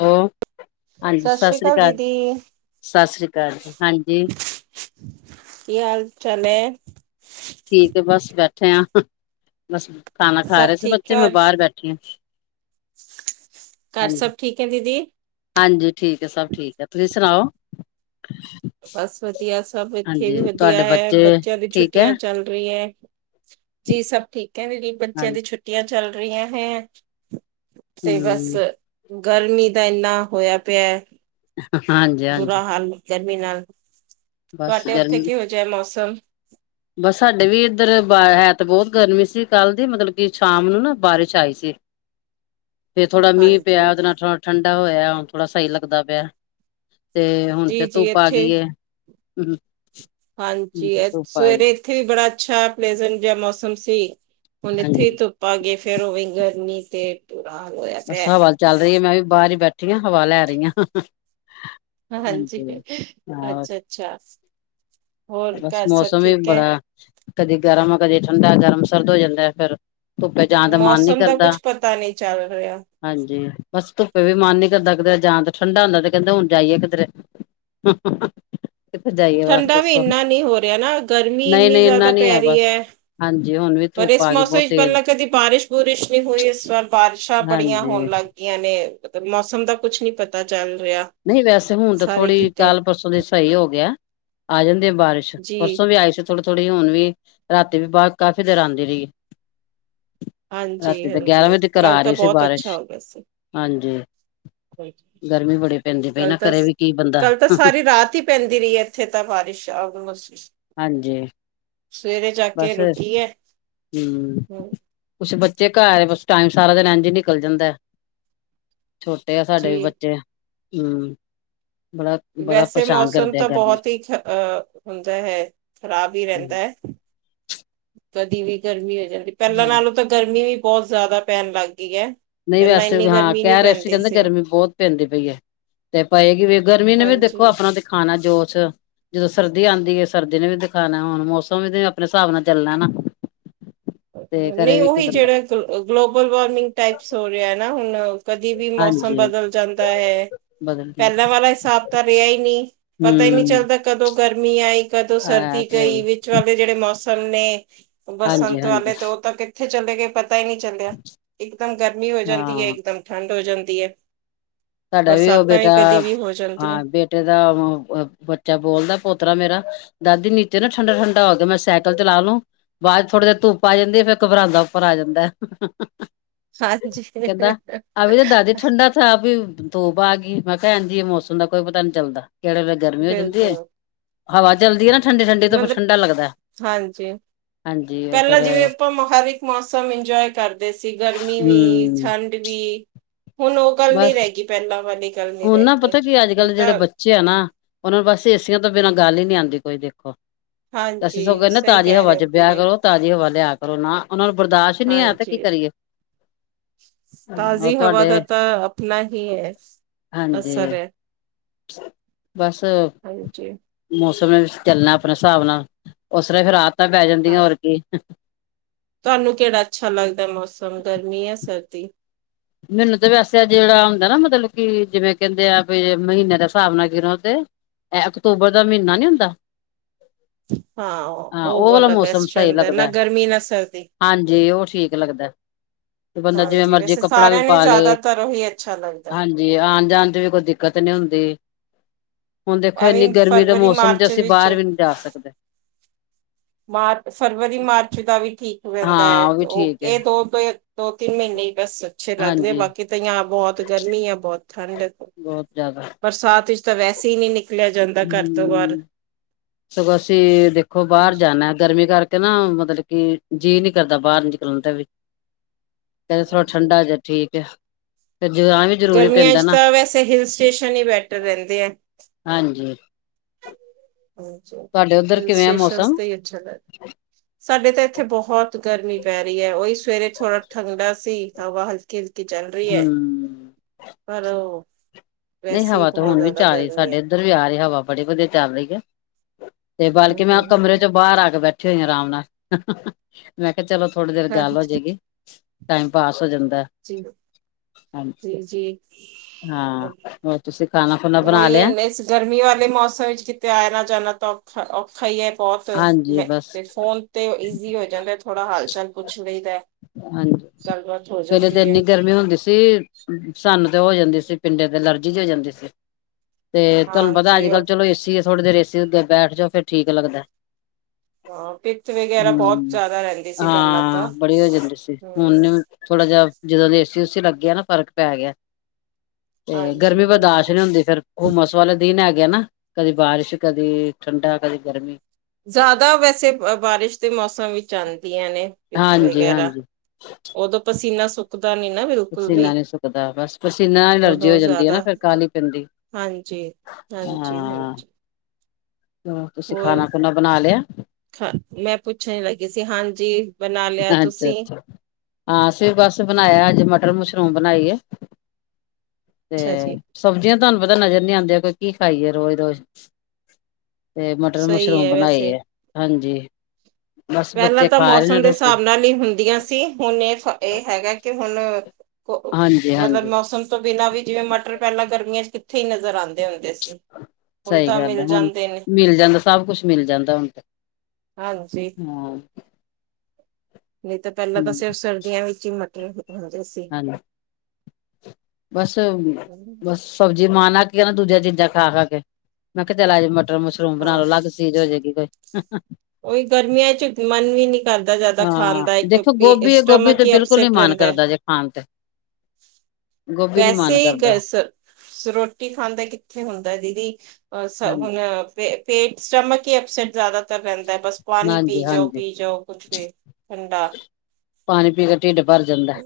ਹਾ। ਹਾਂਜੀ, ਸਤਿ ਸ੍ਰੀ ਅਕਾਲ, ਸਤਿ ਸ੍ਰੀ ਅਕਾਲ ਜੀ, ਹਾਂਜੀ। ਕੀ ਹਾਲ ਚਾਲ ਹੈ ਠੀਕ ਹੈ। ਬੱਸ ਬੈ- ਨੇ ਆ ਬਸ [unintelligible] ਖਾਣਾ ਖਾ ਸਭ ਰਹੇ ਸੀ ਠੀਕ ਬੱਚੇ। ਮੈਂ ਹੈ ਬਾਹਰ ਬੈਠੀ ਹੂ। ਘਰ ਸਭ ਠੀਕ ਹੈ ।ਦੀਦੀ, ਹਾਂਜੀ, ਠੀਕ ਹੈ, ਸਭ ਠੀਕ ਹੈ, ਤੁਸੀਂ ਸੁਣਾਓ? ਬੱਸ ਵਧੀਆ, ਸਭ ਇੱਥੇ ਹਾਂਜੀ ਵੀ ਵਧੀਆ ਤੁਹਾਡੇ ਹੈ। ਬੱਚੇ ਬੱਚਿਆਂ ਦੀ ਠੀਕ ਹੈ ਛੁੱਟੀਆਂ ਚੱਲ ਰਹੀ ਹੈ। ਜੀ, ਸੱਭ ਠੀਕ। ਕਹਿੰਦੇ ਜੀ, ਬੱਚਿਆਂ ਹਾਂਜੀ ਦੀ ਛੁਟੀਆਂ। ਚੱਲ ਰਿਹਾ ਹੈ, ਅ- ਤੇ, ਬੱਸ। ਹਮ ਗਰਮੀ ਦਾ, ਇੰਨਾ ਹੋਇਆ ਪਿਆ ਹੈ। ਹਾਂਜੀ- ਹਾਂਜੀ। ਬੁਰਾ ਹਾਲ ਗਰਮੀ ਨਾਲ। ਬਸ ਤੁਹਾਡੇ ਉੱਥੇ ਗਰਮੀ ਕੀਹੋ ਜਿਹਾ ਹੈ ਮੌਸਮ? [unintelligible] ਬਸ ਸਾਡੇ ਵੀ ਇੱਧਰ ਬਾ ਹੈ ਤਾਂ ਬਹੁਤ ਗਰਮੀ ਸੀ। ਕੱਲ ਦੀ ਮਤਲਬ ਕਿ ਸ਼ਾਮ ਨੂੰ ਨਾ, ਬਾਰਿਸ਼ ਆਈ ਸੀ। ਫੇਰ ਥੋੜਾ ਮੀਂਹ ਪਿਆ। ਹਾਂਜੀ ਉਹਦੇ ਨਾਲ ਥੋੜਾ ਠੰਡਾ ਹੋਇਆ। ਪਿਆ ਹੈ। ਹੁਣ ਥੋੜਾ ਸਹੀ ਲੱਗਦਾ ਪਿਆ। ਤੇ, ਹੁਣ ਜੀ ਫੇਰ ਜੀ ਧੁੱਪ ਆ ਇੱਥੇ ਗਈ ਹੈ। ਹੂੰ। ਹਾਂਜੀ, ਐ ਸਵੇਰੇ ਇੱਥੇ ਵੀ, ਬੜਾ ਅੱਛਾ ਪਲੇਸਂਟ ਜੇਹਾ ਮੌਸਮ ਸੀ। ਹੁਣ, ਇੱਥੇ ਹੀ ਹਾਂਜੀ ਧੁੱਪ ਆ ਗੀਏ। ਫੇ- ਫੇਰ, ਔਵੇਂ ਈ ਗਰਮੀ ਤੇ ਬੁਰਾ ਹਾਲ ਹੋਇਆ ਬੱਸ ਪਿਆ ਹਵਾ ਚੱਲ ਰਹੀ ਏ। ਮੈਂ ਵੀ ਬਾਰ ਈ ਬੈਠ ਠੀਆਂ ਹਵਾ ਲੈ ਰਈਆਂ। ਹਾਂਜੀ, ਹਾਂ ਅੱਛਾ- ਅੱਛਾ। ਹੋਰ, ਬਸ ਘੱਰ ਸਬ ਮੌਸਮ ਵੀ ਠੀਕ ਐ? ਬੜਾ ਕਦੇ ਗਰਮ ਕਦੇ ਠੰਡਾ ਗਰਮ ਸਰਦ ਹੋ ਜਾਂਦੈ ਫੇਰ। ਮੌਸਮ ਦਾ ਕੁਛ ਪਤਾ ਨੀ ਚੱਲ ਰਿਆ। ਹਾਂਜੀ, ਬਸ ਧੁੱਪੇ ਵੀ ਮੱਨ ਕਰਦਾ ਕਿਦਰੇ ਜਾਣ ਤੇ, ਠੰਡਾ ਹੁੰਦੈ ਤੇ ਕੈੰਦੇ ਹੁਣ ਜਾਈਏ ਕਿਧਰੇ। ਜਾਈਏ ਬਸ ਠੰਡਾ ਵੀ ਦੱਸੋ ਇੰਨਾ ਨਹੀਂ ਹੋ ਰਿਆ ਨਾ ਗਰਮੀ ਨਹੀਂ ਇੰਨੀ ਨਹੀਂ ਇੰਨਾ ਜੈਦਾ ਨੀ ਹੈ ਪੈ ਬਸ ਰੀਐ। ਹਾਂਜੀ ਹੁਣ ਵੀ ਪਰ, ਧੁੱਪ ਇਸ ਆ ਗਈ ਮੌਸਮ ਬਹੁਤ ਇਚ ਤੇਜ਼ ਪੈਲਾਂ ਕਦੀ ਬਾਰਿਸ਼ ਬੂਰਿਸ਼ ਨੀ ਹੋਈ, ਇਸ ਵਾਰ ਬਾਰਿਸ਼ਾਂ ਬੜੀਆਂ ਹੋਣ ਹਾਂਜੀ ਲੱਗ ਗਈਆਂ ਨੇ। ਏ ਤੇ ਮੌਸਮ ਦਾ ਕੁਛ ਨੀ ਪਤਾ ਚੱਲ ਰਿਹਾ, ਨਹੀਂ, ਵੈਸੇ ਹੁਣ ਤਾਂ ਸਾਰੇ ਥੋੜ੍ਹੀ ਕਿਤੇ ਕਾਲ ਪਰਸੋਂ ਦੀ ਸਹੀ ਹੋ ਗਿਐ। ਆਜੰ ਦੇ ਬਾਰਿਸ਼ ਜੀ। ਪਰਸੋਂ ਵੀ ਆਈ ਸੀ, ਥੋੜੀ ਥੋੜ੍ਹੀ ਹੁਣ ਵੀ। ਰਾਤੀ ਵੀ ਬਾਦ ਕਾਫ਼ੀ ਦੇਰ ਆੰਦੀ ਰਈ ਏ। ਰਾਤੀ ਤੇ ਹਾਂਜੀ-ਹਾਂਜੀ, ਗਿਆਰਾਂ ਵਜੇ ਤਿਕਰ ਕੱਲ ਆ ਤਾਂ ਰੀਸੀ ਬਹੁਤ ਅੱਛਾ ਬਾਰਸ਼। ਹੋ ਗਿਆ ਸੀ। ਹਾਂਜੀ। ਗਰਮੀ ਬੜੇ ਕੱਲ ਤਸ ਕੱਲ ਤਾਂ ਸਾਰੀ ਰਾਤ ਹੀ ਪੈਂਦੀ ਰਹੀ ਏ, ਐਥੇ ਤਾਂ ਬਾਰਿਸ਼ ਆਲਮੌਸਟ। ਹਾਂਜੀ ਸਵੇਰੇ ਜਾ ਕੇ ਬਸ ਰੁਕੀਐ। ਹਮ ਹੂੰ। ਕੁਛ ਬੱਚੇ ਘਰ ਏ ਬਸ ਟਾਈਮ ਸਾਰਾ ਦੇਨ ਐੰਝ ਈ ਨਿਕਲ ਜਾਂਦੈ। ਛੋਟੇ ਆ ਸਾਡੇ ਵੀ ਜੀ ਬੱਚੇ। ਹੂੰ। ਵੈਸੇ ਮੌਸਮ ਤਾਂ ਬਹੋਤ ਹੀ ਖਹ ਅ ਹੁੰਦਾ ਹੈ, ਖ਼ਰਾਬ ਹੀ ਰੈੰਦੈ। ਕਦੀ ਵੀ ਗਰਮੀ ਹੋਏ। ਜਲਦੀ ਪੈਲਾਂ ਹਾਂ ਨਾਲੋਂ ਤਾਂ ਗਰਮੀ ਵੀ ਬੌਤ ਜੈਦਾ ਪੈਣ ਲੱਗ ਗਈ ਹੈ ਨਹੀਂ ਪਹਿਲਾਂ ਵੈਸੇ ਇੰਨੀ ਵੀ ਹਾਂ ਗਰਮੀ ਨਹੀਂ ਕੈ ਰੇ ਸੀ ਪੈਂਦੀ ਕੈੰਦੇ ਗਰਮੀ ਬਹੁਤ ਪੈਂਦੀ ਪਈ ਐ, ਤੇ ਪਏਗੀ ਵੀ। ਗਰਮੀ ਨੇ ਵੀ ਹਾਂਜੀ ਦੇਖੋ ਅਪਣਾ ਦਿਖਾਣਾ ਜੋਸ਼, ਜਦੋਂ ਸਰਦੀ ਆਂਦੀ ਏ ਸਰਦੀ ਨੇ ਵੀ ਦਿਖਾਣੈ ਹੋਣ ਮੌਸਮ ਵੀ ਤੇ ਅਪਣੇ ਸਾਬ ਨਾਲ ਚੱਲਣੈ ਨਾ। ਤੇ ਕਰੇ ਨਹੀਂ ਵੀ ਕੀ ਔਹੀ ਬੰਦਾ ਜੇੜਾ ਗਲੋ ਗਲੋਬਲ ਵਾਰਮਿੰਗ ਟਾਈਪ। ਸੋ ਰਿਐ ਨਾ ਹੁਣ। ਕਦੇ ਵੀ ਮੌਸਮ ਹਾਂਜੀ ਬਦਲ ਜਾਂਦਾ ਹੈ ਬਦਲਦੀ ਪਹਿਲਾਂ ਵਾਲਾ ਹਿਸਾਬ ਤਾਂ ਰਿਹਾ ਹੀ ਨਹੀਂ ਪਤਾ ਹੀ ਨਹੀਂ ਹੂੰ ਚੱਲਦਾ ਕਦੋਂ ਗਰਮੀ ਆਈ ਕਦੋਂ ਹੈ ਸਰਦੀ ਤੇ ਹੈ ਹੀ ਕਈ ਵਿਚ ਵੇ ਜਿਹੜੇ ਮੌਸ ਸੇ। ਹਾਂਜੀ ਹਾਂਜੀ। ਤੇ ਉਹ ਤਾਂ ਇੱਥੇ ਚਲੇ ਗਏ ਪ ਪਤਾ ਹੀ ਨਹੀਂ ਚੱਲਿਆ ਇਕਦਮ ਗਰਮੀ ਹੋ ਜਾਂਦੀ ਹੈ ਹਾਂ ਇਕਦਮ ਠੰਡ ਹੋ ਜਾਂਦੀ ਹੈ। ਸਾਡਾ ਵੀ ਉਹ ਬਰਸਾਤਾਂ ਬੇਟਾ ਕਦੀ ਵੀ ਹੋ ਜਾਂਦੀਆਂ ਹਾਂ ਬੇਟੇ ਦਾ ਬੱਚਾ ਬੋਲਦਾ ਪੋਤਰਾ ਮੇਰਾ ਦਾਦੀ ਨੀਚੇ ਨਾ ਠੰਡਾ-ਠੰਡਾ ਹੋ ਗਿਆ ਮੈਂ ਸਾਈਕਲ ਚਲਾ ਲੂੰ ਬਾਅਦ ਚ ਥੋੜੀ ਦੇਰ ਧੁੱਪ ਆ ਜਾਂਦੀ ਹੈ ਫਿਰ ਘਬਰਾਂਦਾ ਉੱਪਰ ਆ ਜਾਂਦਾ। ਕਹਿੰਦਾ ਹਾਂਜੀ। ਬ ਆ ਗਈ ਮੈਂ ਕਿਹਾ ਹਾਜੀ ਇਹ ਮ ਮੌਸਮ ਦਾ ਕੋਈ ਪਤਾ ਨੀ ਚੱਲਦਾ। ਕਿਹੜੇ ਵੇਲੇ ਗਰਮੀ ਹੋ ਜਾਂਦੀ ਹੈ। ਬਿਲਕੁਲ ਹਵਾ ਚਲਦੀ ਹੈ ਨਾ। ਠੰਡੀ ਠੰਡੀ ਤਾਂ ਫਿਰ ਮਤਲਬ ਠੰਡਾ ਲੱਗਦਾ ਹਾਂਜੀ ਹਾਂਜੀ ਉਹ ਪਹਿਲਾਂ ਫੇਰ ਜਿਵੇਂ ਆਪਾਂ ਹਰ ਇੱਕ ਮੌਸਮ ਇੰਜੋਏ ਕਰਦੇ ਸੀ ਗਰਮੀ ਵੀ ਹੂੰ ਠੰਡ ਵੀ ਹੁਣ ਉਹ ਗੱਲ ਨੀ ਬਸ ਰਹਿ ਗਈ ਪਹਿਲਾਂ ਵਾਲੇ ਹੁਣ ਨਾ ਪਤਾ ਕੀ ਅੱਜ ਕੱਲ੍ਹ ਜਿਹੜੇ ਬੱਚੇ ਆ ਨਾ ਉਹਨਾਂ ਨੂੰ ਬਸ ਏਸੀਆਂ ਤੋਂ ਬਿਨਾਂ ਗੱਲ ਹੀ ਨਹੀਂ ਆਦੀ ਕੋਈ ਦੇਖੋ। ਅਸੀਂ ਹਾਂਜੀ, ਸਗੋਂ ਨਾ ਸਹੀ ਤਾਜ਼ੀ ਕਹਿ ਹਵਾ ਰਹੇ ਹੋ ਚ ਵਿਆਹ ਦੀਦੀ, ਕਰੋ ਤਾਜ਼ੀ ਹਵਾ ਲਿਆ ਕੇ ਕਰਨਾ। ਹਾਂਜੀ ਉਹ ਤਾਜ਼ੀ ਹਵਾ ਤੁਹਾਡੇ ਦਾ ਤਾਂ ਆਪਣਾ ਹੀ ਹੈ। ਹਾਂਜੀ। ਅਸਰ ਹੈ, [unintelligible] ਬਸ ਹਾਂਜੀ। ਮੌਸ ਚੱਲਣਾ ਆਪਣੇ ਹਿਸਾਬ ਨਾਲ ਉਸਨੇ ਫੇਰ ਰਾ ਪੈ ਜਾਂਦੀਆਂ ਹਾਂ, ਹੋਰ ਕੀ। ਤੁਹਾਨੂੰ ਕਿਹੜਾ ਅੱਛਾ ਲੱਗਦਾ ਮੌਸਮ ਗਰਮੀ ਹੈ ਸਰਦੀ ਮੈਨੂੰ ਤਾਂ ਵੈਸੇ ਜਿਹੜਾ ਹੁੰਦਾ ਨਾ ਮਤਲਬ ਕਿ ਜਿਵੇਂ ਕਹਿੰਦੇ ਆ ਵੀ ਮਹੀਨੇ ਦੇ ਹਿਸਾਬ ਨਾਲ ਗਿਨੋ ਤੇ ਇਹ ਅਕਤੂਬਰ ਦਾ ਮਹੀਨਾ ਨੀ ਹੁੰਦਾ। ਹਾਂ ਹਾਂ ਉਹ ਵਾਲਾ ਬਲ ਮੌਸਮ ਸਹੀ ਬੈਸੰਦਰ ਨਾ ਲੱਗਦਾ ਗਰਮੀ ਨਾ ਸਰਦੀ ਹਾਂਜੀ ਉਹ ਠੀਕ ਲੱਗਦਾ ਤੇ ਬੰਦਾ ਜਿਵੇਂ ਹਾਂਜੀ ਮਰਜੀ ਵੈਸੇ ਕੱਪੜਾ ਸਾਰੇ ਪਾ ਲਏ ਹਾਂਜੀ ਆਣ ਜਾਣ ਤੇ ਵੀ ਕੋਈ ਦਿੱਕਤ ਨੀ ਹੁੰਦੀ। ਹੁਣ ਦੇਖੋ ਇੰਨੀ ਐਵੇਂ ਗਰਮੀ ਦੇ ਫਰਵਰੀ, ਮੌਸਮ ਚ ਮਾਰਚ ਅਸੀਂ ਬਾਹਰ ਵੀ ਨਹੀਂ ਜਾ ਸਕਦੇ। ਮਾਰਚ, ਫਰਵਰੀ ਮਾਰਚ ਦਾ ਵੀ ਠੀਕ। ਰਹਿੰਦਾ ਹੈ ਹਾਂ ਵੀ ਉਹ ਠੀਕ ਹੈ ਇਹ ਦੋੋ, ਦੋ ਤਿੰਨ ਮਹੀਨੇ ਹੀ ਬਸ ਅੱਛੇ ਲੱਗਦੇ ਆ ਹਾਂਜੀ ਬਾਕੀ ਤਾਂ, ਬਹੁਤ ਗਰਮੀ ਹੈ ਬਹੁਤ, ਠੰਡ ਤੋਂ ਬਹੁਤ ਜ਼ਿਆਦਾ ਬਰਸਾਤ ਤਾਂ ਵੈੇ ਹੀ ਨਹੀਂ ਨਿਕਲ ਹਮ ਸਗੋਂ ਅਸੀਂ ਦੇਖੋ ਬਾਹਰ ਜਾਂਦਾ ਗਰਮੀ ਕਰਕੇ ਨਾ ਮਤਲਬ ਕਿ ਜੀਅ ਨੀ ਕਰਦਾ ਬਾਹਰ ਨ ਨਿਕਲਣ ਦਾ ਵੀ ਕਹਿੰਦੇ ਥੋੜਾ ਠੰਡਾ ਜਿਹਾ ਠੀਕ ਹੈ ਫਿਰ ਜਾਣਾ ਵੀ ਜਰੂਰੀ ਗਰਮੀਆਂ ਪੈਂਦਾ 'ਚ ਨਾ ਤਾਂ ਵੈਸੇ ਹਿਲ ਸਟੇਸ਼ਨ ਹੀ ਬੈਟਰ ਰਹਿੰਦੇ ਹੈ ਹਾਂਜੀ ਅੱਛਾ ਤੁਹਾਡੇ ਉੱਧਰ ਹਿਲ ਕਿਵੇਂ ਆ ਸਟੇਸ਼ਨ ਮੌਸਮ ਤੇ ਅੱਛਾ ਰਹਿੰਦਾ ਸਾਡੇ ਤਾਂ ਇੱਥੇ ਬਹੁਤ ਗਰਮੀ ਪੈ ਰਹੀ ਹੈ ਉਹੀ ਸਵੇਰੇ ਥੋੜਾ ਠੰਡਾ ਸੀ। ਸਾ ਹਲਕੇ ਹਲ ਕੀ ਚੱਲ ਰਹੀ ਹਮ ਹੈ ਪਰ ਉਹ ਨਹੀਂ ਵੈਸੇ ਹੀ ਹਵਾ ਤੇ ਬਹੁਤ ਹੁਣ ਵੀ ਜ਼ਿਆਦਾ ਜਾ ਆ ਰਹੀ ਗਰਮੀ ਸਾਡੇ ਹੈ। ਇੱਧਰ ਵੀ ਆ ਰਹੀ ਹਵਾ ਬੜੇ ਵਧੀਆ ਚੱਲ ਰਹੀ ਹੈ। ਤੇ ਹਮ ਬਲਕਿ ਮੈਂ ਕਮਰੇ ਹਮ ਚੋਂ ਬਾਹਰ ਆ ਕੇ ਬੈਠਾ ਅੱਛਾ ਆਰਾਮ ਨਾਲ ਮੈਂ ਚਲੋ ਥੋੜੀ ਦੇਰ ਗੱਲ ਹੋ ਹਾਂਜੀ ਜਾਏਗੀ ਟਾਈਮ ਪਾਸ ਹੋ ਜਾਂਦਾ ਜੀ ਹਾਂਜੀ ਜੀ ਜੀ ਹਾਂ ਹੋਰ ਤੁਸੀਂ ਖਾਣਾ ਖੁਣਾ ਬਣਾ ਉਹੀ ਹੈ ਲਿਆ ਇਸ ਗਰਮੀ ਵਾਲੇ ਮੌਸਮ ਵਿੱਚ ਕਿਤੇ ਆਣਾ ਜਾਣਾ ਤਾਂ ਖਾਇਏ ਬਹੁਤ ਹਾਂਜੀ ਮੈ ਬਸ ਤੇ ਫੋਨ ਤੇ ਈਜ਼ੀ ਹੋ ਜਾਂਦਾ ਥੋੜਾ ਹਾਲ ਚੱਲ ਪੁੱਛ ਲਈ ਦਾ ਤਾਂ ਹਾਂਜੀ ਪਲੇ ਤੇ ਹੈ ਇੰਨੀ ਗਰਮੀ ਹੁੰਦੀ ਸੀ ਸਨੂੰ ਹੋ ਜਾਂਦੀ ਸੀ ਪਿੰਡੇ ਤੇ ਐਲਰਜੀ ਜੀ ਹੋ ਜਾਂਦੀ ਸੀ ਤੇ ਤੁਹਾਨੂੰ ਪੱਤਾ ਅੱਜ ਹਾਂਜੀ ਕੱਲ ਉਹ ਚਲੋ ਏਸੀ ਥੋੜੀ ਦੇਰ ਏਸੀ ਤੁਸੀਂ ਉੱਧਰ ਬੈਠ ਜਾਓ ਫਿਰ ਠੀਕ ਲੱਗਦਾ ਹਾਂ ਪਿੱਤ ਵਗੈਰਾ ਬਹੁਤ ਹਮ ਜ਼ਿਆਦਾ ਰਹਿੰਦੀ ਸੀ ਪਹਿਲਾਂ ਤਾਂ ਹਾਂ ਬੜੀ ਹੋ ਜਾਂਦੀ ਹਮ ਹੁਣ ਥੋੜਾ ਜਦੋਂ ਏਸੀ ਏਸੁ ਲੱਗੇ ਨਾ ਫ਼ਰਕ ਪੈ ਗਿਆ ਤੇ ਹਾਂਜੀ ਗਰਮੀ ਬਰਦਾਸ਼ਤ ਹਾਂਜੀ ਨਹੀਂ ਹੁੰਦੀ ਫਿਰ ਹੁਮਸ ਵਾਲੇ ਦਿਨ ਹੈ ਗਿਆ ਨਾ ਕੱਦੇ ਬਾਰਿਸ਼, ਕੱਦੇ ਠੰਡਾ, ਕੱਦੇ ਗਰਮੀਂ। ਜ਼ਿਆਦਾ ਵੈਸੇ ਬਾਰਿਸ਼ ਦੇ ਮੌਸਮ ਵਿੱਚ ਆਉਂਦੀਆਂ ਪਿੱਤ ਹਾਂਜੀ ਵਗੈਰਾ। ਹਾਂਜੀ ਉਦੋਂ ਪ ਪਸੀਨਾ ਸੁਕ ਪਸੀਨਾ ਨਹੀਂ ਸੁੱਕਦਾ ਬਸ ਪਸੀਨਾ ਐਲਰਜੀ ਹੋ ਉਦੋਂ ਜਾਂਦੀ ਹੈ ਨਾ ਜ਼ਿਆਦਾ ਫਿਰ ਕਾਹਲੀ ਪੈਂਦੀ ਹਾਂਜੀ ਹਾਂਜੀ ਹਾ। ਹਾਂਜੀ ਹੋਰ ਲਿਆ ਮੈਂ ਪੁੱਛਣ ਲੱਗੀ ਸੀ ਹਾਂਜੀ। ਬਣਾ ਲਿਆ ਤੁਸੀਂ ਅੱਛਾ-ਅੱਛਾ ਹਾਂ ਅਸੀਂ ਬੱਸ ਬਣਾਇਆ ਅੱਜ ਮਟਰ ਮਸ਼ ਬਨਾਈ ਏ। ਤੇ ਅੱਛਾ ਜੀ ਸਬਜ਼ੀਆਂ ਤੁਹਾਨੂੰ ਪੱਤਾ ਨਜ਼ਰ ਨਹੀਂ ਆਦੀਆਂ ਕੋਈ ਕੀ ਖਾਈਏ ਰੋਜ਼-ਰੋਜ਼। ਤੇ ਸਹੀ ਮਟਰ-ਮਸ਼ਰੂਮ ਬਣਾਈ ਵੈਸੇ ਹੈ ਹਾਂਜੀ। [unintelligible] ਬਸ ਪਹਿਲਾਂ ਬੱਚੇ ਤਾਂ ਖਾ ਰਹੇ ਨੇ ਮੌਸਮ ਦੇ ਰੋਟੀ ਸਾਬ ਨਾਲ ਹੀ ਹੁੰਦੀਆਂ ਸੀ ਹੁਣ ਇਹ ਇਹ ਹੈਗਾ ਕਿ ਹੁਨ ਹੱ ਹਾਂਜੀ [unintelligible] ਮੱਤਲਬ ਹਾਂਜੀ ਮੌਸਮ ਤੋਂ ਬਿਨਾਂ ਵੀ ਜਿਵੇਂ ਮੱਟਰ ਪਹਿਲਾਂ ਗਰਮੀਆਂ ਚ ਕਿੱਥੇ ਨੱਜ਼ਰ ਆ ਸੱਹੀ ਗੱਲ ਹੈ ਹੁਣ ਜਾਂਦੇ ਨੇ ਮਿਲ ਜਾਂਦਾ ਸਭ ਕੁਛ ਮਿਲ ਜਾਂਦਾ ਹੁਣ ਤੇ ਹਾਂਜੀ ਹਾਂ। ਨਹੀਂ ਤਾਂ ਪਹਿਲਾਂ ਤਾਂ ਸਿਰਫ ਸਰਦੀਆਂ ਵਿੱਚ ਹੀ ਮ ਤੇ [unintelligible] ਹੈਲੋ ਬੱਸ-ਬੱਸ ਸਬਜ਼ੀ ਮਨ ਅਕ ਨਾ ਦੂਜੀਆਂ ਚੀਜ਼ਾਂ ਖਾ-ਖਾ ਕੇ ਮੈਂ ਕਿਹਾ ਚਲ ਅਜ ਮ ਮਟਰ-ਮਸ਼ਰੂਮ ਬਣਾ ਲਓ ਹਾਂ ਅਲੱਗ ਚੀਜ਼ ਹੋ ਜਾਏਗੀ ਕੋਈ। ਹਾ-ਹਾ ਉਹੀ ਗਰਮੀਆਂ ਚ ਮਨ ਵੀ ਨਹੀਂ ਕਰਦਾ ਜ਼ਿਆਦਾ ਖਾਣ ਦਾ ਹਾਂ ਦੇਖੋ ਕਿਉਕਿ ਗੋਭੀ ਗੋਭੀ ਸਟਮਕ ਤੇ ਹੀ ਬਿਲਕੁਲ ਨੀ ਅਪਸੈਟ ਮਨ ਰਹਿੰਦਾ। ਕਰਦਾ ਜੇ ਖਾਣ ਤੇ ਗੋਭੀ ਨੀ ਵੈਸੇ ਮਨ ਹੀ ਕਰਦਾ ਗੈਸ ਰੋਟੀ ਖਾਂਦਾ ਕਿੱਥੇ ਹੁੰਦਾ। ਦੀਦੀ। ਸ ਹਾਂਜੀ ਹੁਨ ਪੇਟ ਸਟਮਕ ਕੀ ਅਪਸੈਟ ਜ਼ਿਆਦਾਤਰ ਦਾ ਬਸ ਪਾਣੀ ਹਾਂਜੀ ਪੀ, ਜਾਓ ਹਾਂਜੀ ਪੀ ਜਾਓ ਕੁਛ ਵੀ ਠੰਡਾ। ਪਾਣੀ ਪੀ ਕੇ ਢਿੱਡ ਭਰ ਜਾਂਦਾ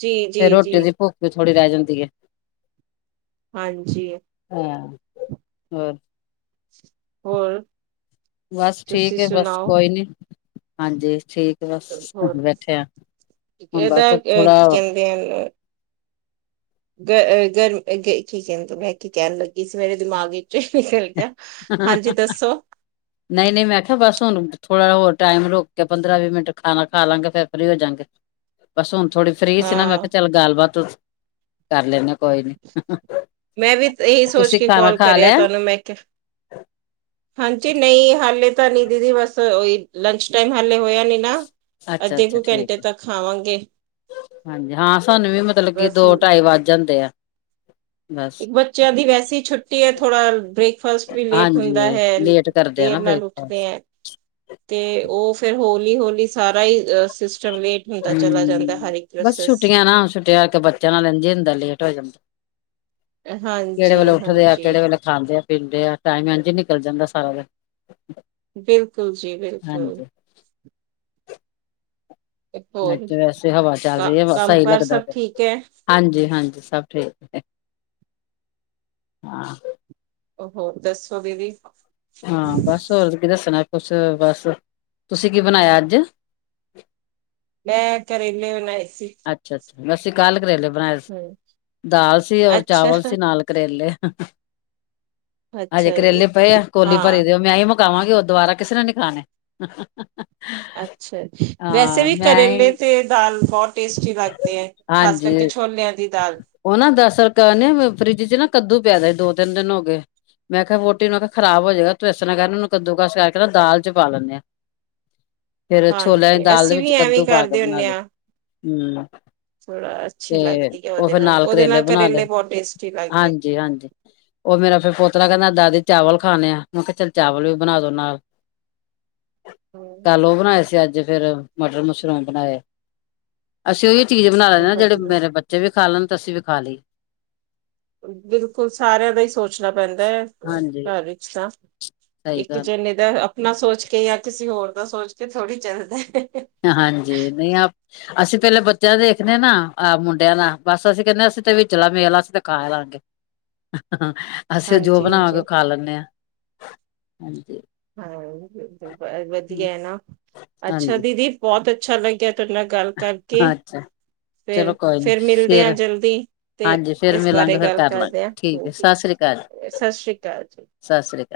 ਜੀ ਜੀ ਜੀ ਥੋੜੀ ਰਹਿ ਜਾਂਦੀ ਹੈ ਹਾਂਜੀ ਹਮ ਹੋਰ ਬਸ ਠੀਕ ਤੁਸੀਂ ਹੈ ਬਸ ਸੁਣਾਓ ਕੋਈ ਨੀ ਹਾਂਜੀ ਠੀਕ ਬਸ ਹੋਰ ਬੈਠੇਿਆ ਹੁਣ ਬਸ ਇਹਦਾ ਅਹ, ਥੋੜਾ ਕੀ ਕਹਿੰਦੇ ਗਰਮ ਕ ਬੈਖੀ ਕਹਿਣ ਲੱਗੀ ਸੀ ਮੇਰੇ ਦਿਮਾਗ ਵਿੱਚ ਨਿਕਲ ਗਿਆ ਹਾਂਜੀ ਦੱਸੋ ਨਹੀਂ ਨਹੀਂ ਮੈਂ ਆਖਿਆ ਬਸ ਹੁਣ ਥੋੜਾ ਜ ਹੋਰ ਟਾਈਮ ਰੋ ਕੇ ਪੰਦਰਾਂ ਵੀਹ ਮਿੰਟ ਖਾਣਾ ਖਾ ਲਵਾਂਗੇ ਫੇਰ ਫਰੀ ਹੋ ਜਾਂਗੇ ਬਸ ਹੁਣ ਥੋੜੀ ਫਰੀ ਸੀ ਨਾ ਮੈਂ ਹਾਂ ਕਿਹਾ ਚੱਲ ਗੱਲ ਬਾਾਤ ਕਰ ਲੈਂਦੇ ਕੋਈ ਨੀ ਮੈਂ ਵੀ ਇਹੀ ਸੋਚ ਤੁਸੀਂ ਕੇ ਖਾਣਾ ਕਾਲ ਖਾ ਕਰਿਆ ਲਿਆ ਤੁਹਾਨੂੰ ਮੈਂ ਹਾਂਜੀ ਨਹੀਂ ਹਾਲੇ ਨੀ ਦੀਦੀ ਬਸ ਉਹੀ ਲੰਚ ਟਾਈਮ ਹਾਲੇ ਹੋਇਆ ਨੀ ਨਾ ਅੱਛਾ ਅੱਧੇ ਅੱਛਾ ਕੁ ਘੰਟੇ ਠੀਕ ਹੈ ਤੱਕ ਖਾਵਾਂਗੇ ਹਾਂਜੀ ਹਾਂ ਸਾਨੂੰ ਵੀ ਮਤਲਬ ਕਿ ਬਸ ਦੋ ਢਾਈ ਵੱਜ ਜਾਂਦੇ ਆ ਬਸ ਇੱਕ ਬੱਚਿਆਂ ਦੀ ਵੈਸੇ ਛੁੱਟੀ ਹੈ ਥੋੜਾ ਬ੍ਰੇਕ ਫਸ ਵੀ ਲੇਟ ਹੁੰਦਾ ਹਾਂਜੀ ਹੈ ਲੇਟ ਕਰਦੇ ਆ ਨਾ ਦੇਰ ਨਾਲ ਉੱਠਦੇ ਬ੍ਰੇਕਫਾਸਟ ਹੈ ਤੇ ਉਹ ਫੇਰ ਹੋਲੀ ਹੋਲੀ ਸਾਰਾ ਹੀ ਲੇਟ ਹੁੰਦਾ ਚਲਾ ਜਾਂਦਾ ਹਮ ਹਰ ਇੱਕ ਬਸ ਪ੍ਰੋਸੈਸ ਛੁੱਟੀਆਂ ਨਾ ਛੁੱਟੀਆਂ ਕਰਕੇ ਬੱਚਿਆਂ ਨਾਲ ਰੰਝ ਹਦਾ ਲੇਟ ਹੋ ਜਾਂਦਾ ਕਿਹੜੇ ਹਾਂਜੀ ਵੇਲੇ ਉੱਠਦੇ ਆ ਹਾਂਜੀ ਕਿਹੜੇ ਵੇਲੇ ਖਾਂਦੇ ਆ ਪੀਂਦੇ ਆ ਟਾਈਮ ਇੰਝ ਨਿਕਲ ਜਾਂਦਾ ਸਾਰਾ ਦਿਨ ਬਿਲਕੁਲ ਜੀ ਬਿਲਕੁਲ ਹਾਂਜੀ ਅੱਜ ਹੋਰ ਤਾਂ ਵੈਸੇ ਹਵਾ ਚੱਲ ਕ- ਰਹੀ ਹੈ ਕੰਮ ਸਹੀ ਕਾਰ ਲੱਗਦਾ ਸਭ ਠੀਕ ਹੈ ਹਾਂਜੀ ਹਾਂਜੀ ਸਭ ਠੀਕ ਹਾਂ ਉਹੋ ਦੱਸੋ ਬਦੀ ਹਾਂ ਬਸ ਹੋਰ ਕੀ ਦੱਸਣਾ ਕੁਛ ਬਸ ਤੁਸੀਂ ਕੀ ਬਣਾਇਆ ਅੱਜ ਮੈਂ ਕਰੇਲੇ ਬਣਾਏ ਸੀ ਅੱਛਾ ਅਸੀਂ ਕੱਲ ਕਰੇਲੇ ਬਣਾਏ ਹਮ ਦਾਲ ਸੀ ਔਰ ਚਾਵਲ ਅੱਛਾ ਸੀ ਨਾਲ ਕਰੇਲੇ [unintelligible] ਹਜੇ ਅੱਛਾ ਜੀ ਕਰੇਲੇ ਪਏ ਆ ਕੋਲੀ ਭਰੇ ਹਾਂ ਦਿਓ ਮੈਂਈ ਖਾਵਾਂਗੇ ਉਹ ਦੁਬਾਰਾ ਕਿਸੇ ਨੇ ਨੀ ਖਾਣੇ ਅੱਛਾ ਵੈਸੇ ਹਾਂ ਵੀ ਮੈਂ ਕਰੇਲੇ ਹੀ ਤੇ ਦਾਲ ਬਹੁਤ ਟੇਸਟੀ ਲੱਗਦੇ ਹੈ ਖ਼ਾਸ ਹਾਂਜੀ ਕਰਕੇ ਛੋਲਿਆਂ ਦੀ ਦਾਲ ਉਹ ਨਾ ਦਰਅਸਲ ਕਹਨੇ ਫਰਿੱਜ ਚ ਨਾ ਕੱਦੂ ਪੈਦਾ ਦੋ ਤਿੰਨ ਦਿਨ ਹੋ ਗਏ ਮੈਂ ਕਿਹਾ ਆ ਵੋਟੀ ਨੂੰ ਅਖਿਆ ਖਰਾਬ ਹੋ ਜਾਏਗਾ ਤੂੰ ਇਸ ਤਰ੍ਹਾਂ ਕਹਿ ਉਹਨੂੰ ਕੱਦੂ ਕਸ ਕਰਕੇ ਦਾਲ ਚ ਪਾ ਲੈਂਣੇ ਆਾਂ ਫੇਰ ਛੋਲਿਆਂ ਦੀ ਹਾਂਜੀ ਦਾਲ ਦੇ ਅਸੀਂ ਵੀ ਵਿੱਚ ਐਵੇਂ ਹੀ ਕੱਦੂ ਪਾ ਕੇ ਕਰਦੇ ਬਣਾ ਹੁੰਦੇ ਲਏ ਹਾਂ ਹਮ ਥੋੜਾ ਅੱਛੀ ਤੇ ਲੱਗਦੀ ਹੈ ਉਹ ਉਹਦੇ ਫੇਰ ਨਾਲ ਉਹਦੇ ਕਰੇਲੇ ਬਣਾ ਲਏ ਬਹੁਤ ਟੇਸਟੀ ਲੱਗਦੇ ਹਾਂਜੀ ਹਾਂਜੀ ਉਹ ਮੇਰਾ ਫੇਰ ਪੋਤਰਾ ਕਹਿੰਦਾ ਦਾਦੀ ਚਾਵਲ ਖਾਣੇ ਆ ਮੈਂ ਕਿਹਾ ਚੱਲ ਚਾਵਲ ਵੀ ਬਣਾਦੋ ਨਾਲ ਕੱਲ ਹਮ, ਉਹ ਬਣਾਏ ਸੀ ਅੱਜ ਫੇਰ ਮਟਰ ਮ ਬਣਾਏ ਅਸੀਂ ਉਹੀ ਚੀਜ਼ ਬਣਾ ਲੈਦੇ ਜਿਹੜੇ ਵਧੀਆ ਮੇਰੇ ਬੱਚੇ ਵੀ ਖਾ ਲੈਣ ਸਤਿ ਸ਼੍ਰੀ ਅਕਾਲ ਜੀ ਬਿਲਕੁਲ ਸਾਰਿਆਂ ਦਾ ਹੀ ਸੋਚਣਾ ਪੈਂਦਾ ਹੈ ਹਾਂਜੀ। ਘਰ ਵਿੱਚ ਤਾਂ ਸਹੀ ਇੱਕ ਗੱਲ ਜਣੇੇ ਦਾ ਨਾ ਸੋਚ ਕੇ ਜਾਂ ਕਿਸੇ ਹੋਰ ਦਾ ਸੋਚ ਕੇ ਥੋੜ੍ਹੀ ਚੱਲਦਾ। ਹਾਂਜੀ ਨਹੀਂ ਅਸੀਂ ਪਹਿਲੇ ਬੱਚਿਆਂ ਦੇਖਣੇ ਨਾ ਆਹ ਮੁੰਡਿਆਂ ਦਾ ਬਸ ਅਸੀਂ ਕਹਿੰਦੇ ਅਸੀਂ ਤੇ ਵਿਚਲਾ ਮੇਲ ਅਸੀਂ ਤੇ ਖਾ ਲਾਂਗੇ। ਅਸੀਂ ਜੋ ਹਾਂਜੀ ਬਣਾਵਾਂਗੇ ਹਾਂਜੀ ਉਹ ਖਾ ਲੈਂਦੇ ਹਾਂ ਹਾਂਜੀ ਹਾਂ, ਵਧੀਆ ਹੈ ਨਾ ਅੱਛਾ ਹਾਂਜੀ ਦੀਦੀ ਬਹੁਤ ਅੱਛਾ ਲੱਗਿਆ। ਤੁਹਾਡੇ ਨਾਲ ਗੱਲ ਕਰਕੇ, ਅੱਛਾ ਚਲੋ ਫਿਰ ਕੋਈ ਨੀ ਫਿਰ ਮਿਲਦੇ ਆ ਫੇਰ ਜਲਦੀ, ਤੇ ਹਾਂਜੀ ਫੇਰ ਇਸ ਬਾਰੇ ਮਿਲਾਂਗੇ ਫੇਰ ਗੱਲ ਕਰ ਕਰਦੇ ਹਾਂ, ਲਾਂਗੇ। ਠੀਕ ਹੈ ਸਤਿ ਸ੍ਰੀ ਅਕਾਲ ਜੀ ਸਤਿ ਸ੍ਰੀ ਅਕਾਲ ਜੀ। ਸਤਿ ਸ੍ਰੀ ਅਕਾਲ।